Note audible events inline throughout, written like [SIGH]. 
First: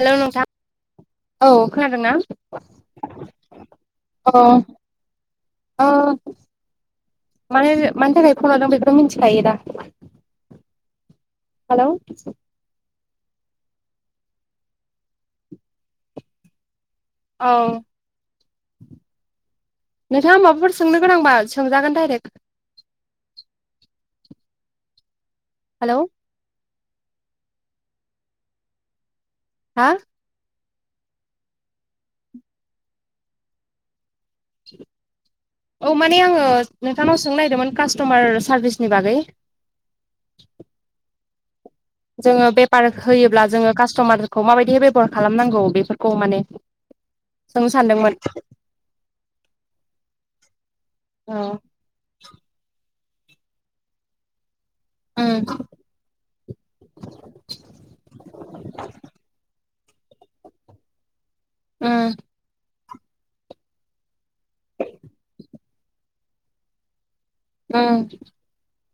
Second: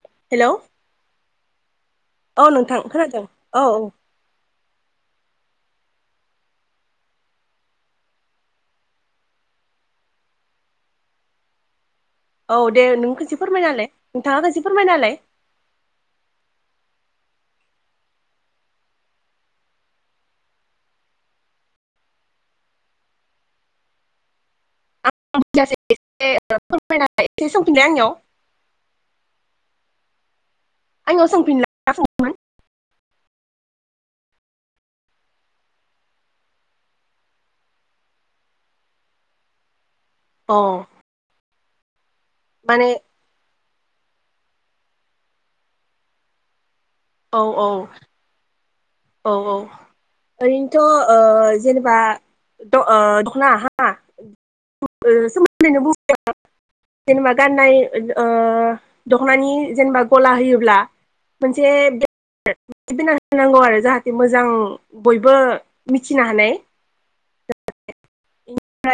Hello नोंथां [INAUDIBLE] औ खोनादोंना? औ नोंथां खोनादों औ औ [INAUDIBLE] अ ओ [UNINTELLIGIBLE] माने मानि थाखाय फन लादों बेखौ मिथिखायो दा? हालौ औ दे नों खोनसे फोरमायनालाय नोंथाङा खोनसे फोरमायनालाय। औ। नोंथाङा माबाफोर सोंनो गोनांबा सोंजागोन डाइरेक्ट? ए। [INAUDIBLE] [UNINTELLIGIBLE] हेलौ एसे सोंफिनाय आंनियाव हा? आंनाव सोंफिनला [UNINTELLIGIBLE] सोंदोंमोन? औ। माने आङो नोंथांनाव सोंनो नागिरदोंमोन कास्ट'मार सारभिसनि बागै अ जोङो माने बेफार होयोब्ला जोङो कास्ट'मारखौ माबायदि बेब'हार खालामनांगौ बेफोरखौ माने। औ औ सोंनो सानदोंमोन। औ औ ओरैनोथ' ओ औ जेनेबा द ओ दख'ना उम [UNINTELLIGIBLE] जेनेबा गाननाय ओ दखनानि जेनेबा गला होयोब्ला मोनसे उम [UNINTELLIGIBLE] होनांगौ आरो। जाहाथे मोजां बयबो मिथिनो हानाय। उम [UNINTELLIGIBLE]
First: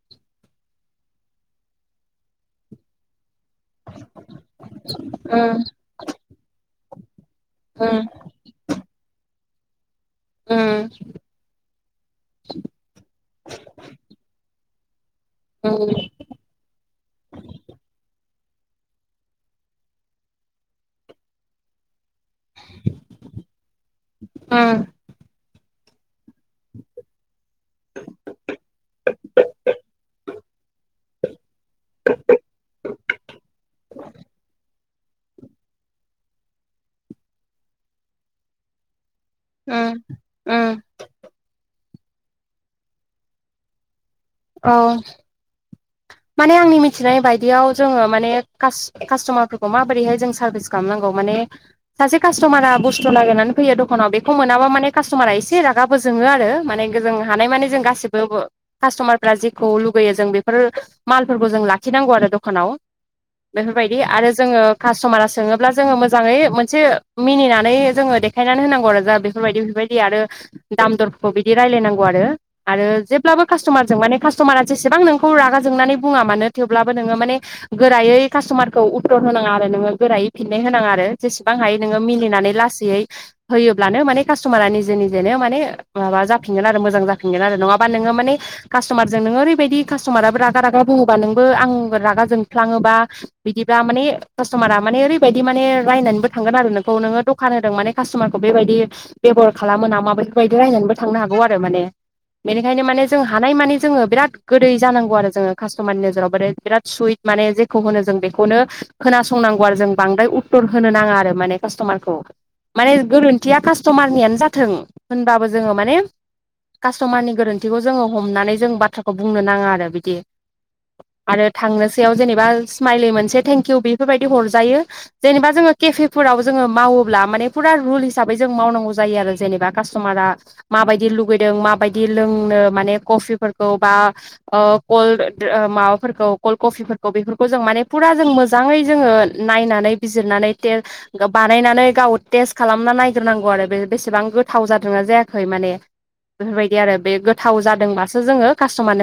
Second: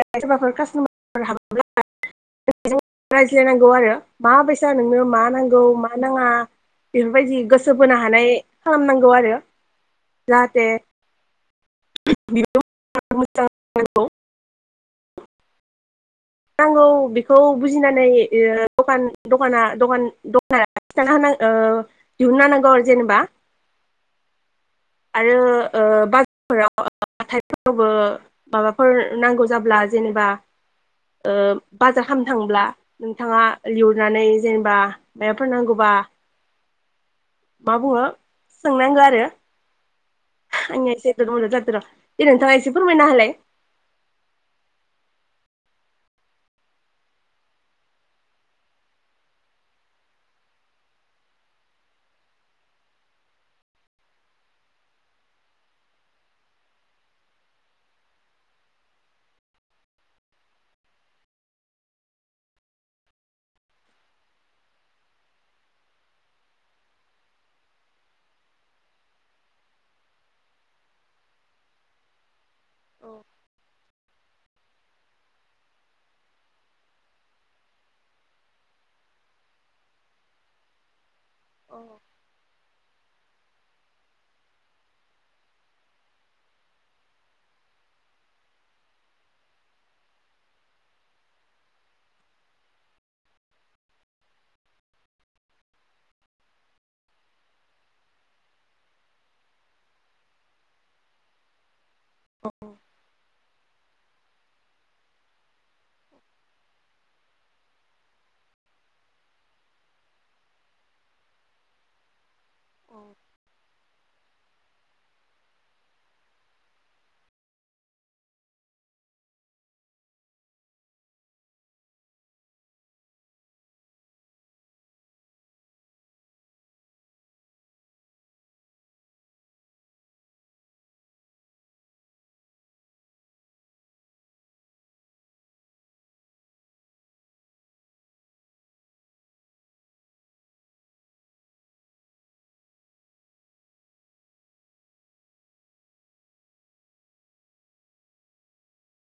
नांगौ आरो माबसा नोंनो मा उम नांगौ मा नाङा बेफोरबायदि गोसो उम बोनो हानाय खालामनांगौ आरो। [UNINTELLIGIBLE] औ। नांगौ बेखौ बुजिनानै ओ दखान दखाना दखान दखाना खिन्था होना ओ दिहुनना होनांगौ आरो जेनेबा। उम। आरो ओ बाजारफोराव [UNINTELLIGIBLE] रावबो माबाफोर नांगौ जाब्ला जेनेबा ओ बाजार खालामनो थांब्ला नोंथाङा [UNINTELLIGIBLE] नानै जेनेबा माफोर नांगौबा [INAUDIBLE] मा बुङो सोंनांगौ आरो। उम उम आंनि आ एसे [UNINTELLIGIBLE] जादों र दे नोंथांआ एसे फोरमायना होलाय। औ। माने आंनि मिथिनाय बायदियाव जोङो माने खास- कास्टमारफोरखौ माबोरैहाय जों सार्भिस खालामनांगौ माने ने सासे कास्टमारा बुस्थु नागिरनानै फैयो दखानाव बेखौ मोनाबा माने कास्टमारा एसे रागाबो जोङोआ रो माने जों हानाय मानि गसिबो कास्तमारफ्रा जेखौ लुगैयो जों बे फोर मालफोरखौ जों लाखिनांगौ आरो दखानाव। बेफोरबायदि आरो जोङो कास्टमारा सोङोब्ला जोङो मोजाङै मोनसे मिनिनानै जोङो। देखायनानै होनांगौ आरो जा बेफोरबायदि बेफोरबायदि आरो दाम दरफोरखौ बिदि रायलायनांगौ आरो आरो औ जेब ब्लाबो कास्टमार जों माने कास्टमारा जेसेबां नों खौ रागा जोंनानै बुङा मानो थेवब्लाबो नोङो माने गोरायै कास्टमारखौ उतर होनाङा आरो नोङो गोरायै। फिन्नाय होनाङा आरो जेसेबां हायो औ नोङो मिनिनानै लास गैयै होयोब्लानो माने कास्टमारा निजे निजेनो माने माबा जाफिनगोन आरो मोजां जाफिनगोन आरो नङा बा नोङो मानि कास्टमारजों नोङो ओैबायदि कास्टमाराबो रागा रागा बुङोबा नोंबो आं रागा जोंफ्लाङोबा बिदिबा माने कास्टमारा मा माने ओरैबायदि माने रायनानैबो थांगोनआरो नोंखौ नोङो दखान होदों माने कास्टमारखौ बेबायदि बेबहार खालामो नामा बैफोर बायदि रायनानैबो थांनो हागौ आरो माने बेनिखायनो माने जों हानाय मानिे जोङो बिराद गोदै जानांगौ आरो जोङो कास्टमारनि नोजोराव बोरै बिराद सुइट माने जेखौ होनो जों बेखौनो खोनासंना नांगौ आरो जों बांद्राय उतर होनो नाङा आरो माने कास्तमारखौ माने औ गोरोन्थिया कास्ट स्तमारनि आनो जाथों होनबाबो जोङो माने कास्टमारनि गोरोन्थिखौ जोङो हमनानै जों बाथ्राखौ बुंनो नाङा आरो बिदि। आरो थांनोसैयाव जेनेबा स्माइलि मोनसे थेंकिउ बेफोरबायदि हरजायो जेनेबा जोङो। केफे फोराव जोङो मावोब्ला माने फुरा रुल हिसाबै जों मावनांगौ जायो आरो जेनेबा कास्टमारा मा माबायदि लुगैदों माबायदि लोंनो माने कफिफोरखौ। बा ओ कलद ओ माबाफोरखौ कल किफोरखौ बेफोरखौ जों माने फुरा जों मोजाङै। जोङो नायनानै बिजिरनानै थे बानायनानै गाव टेस्ट खालामना नायग्रोनांगौ आरो बे बेसेबां गोथाव जादोंना जायाखै माने बेफोरबायदि आरो बे गोथाव जादोंबासो जोङो। कास्टमारनो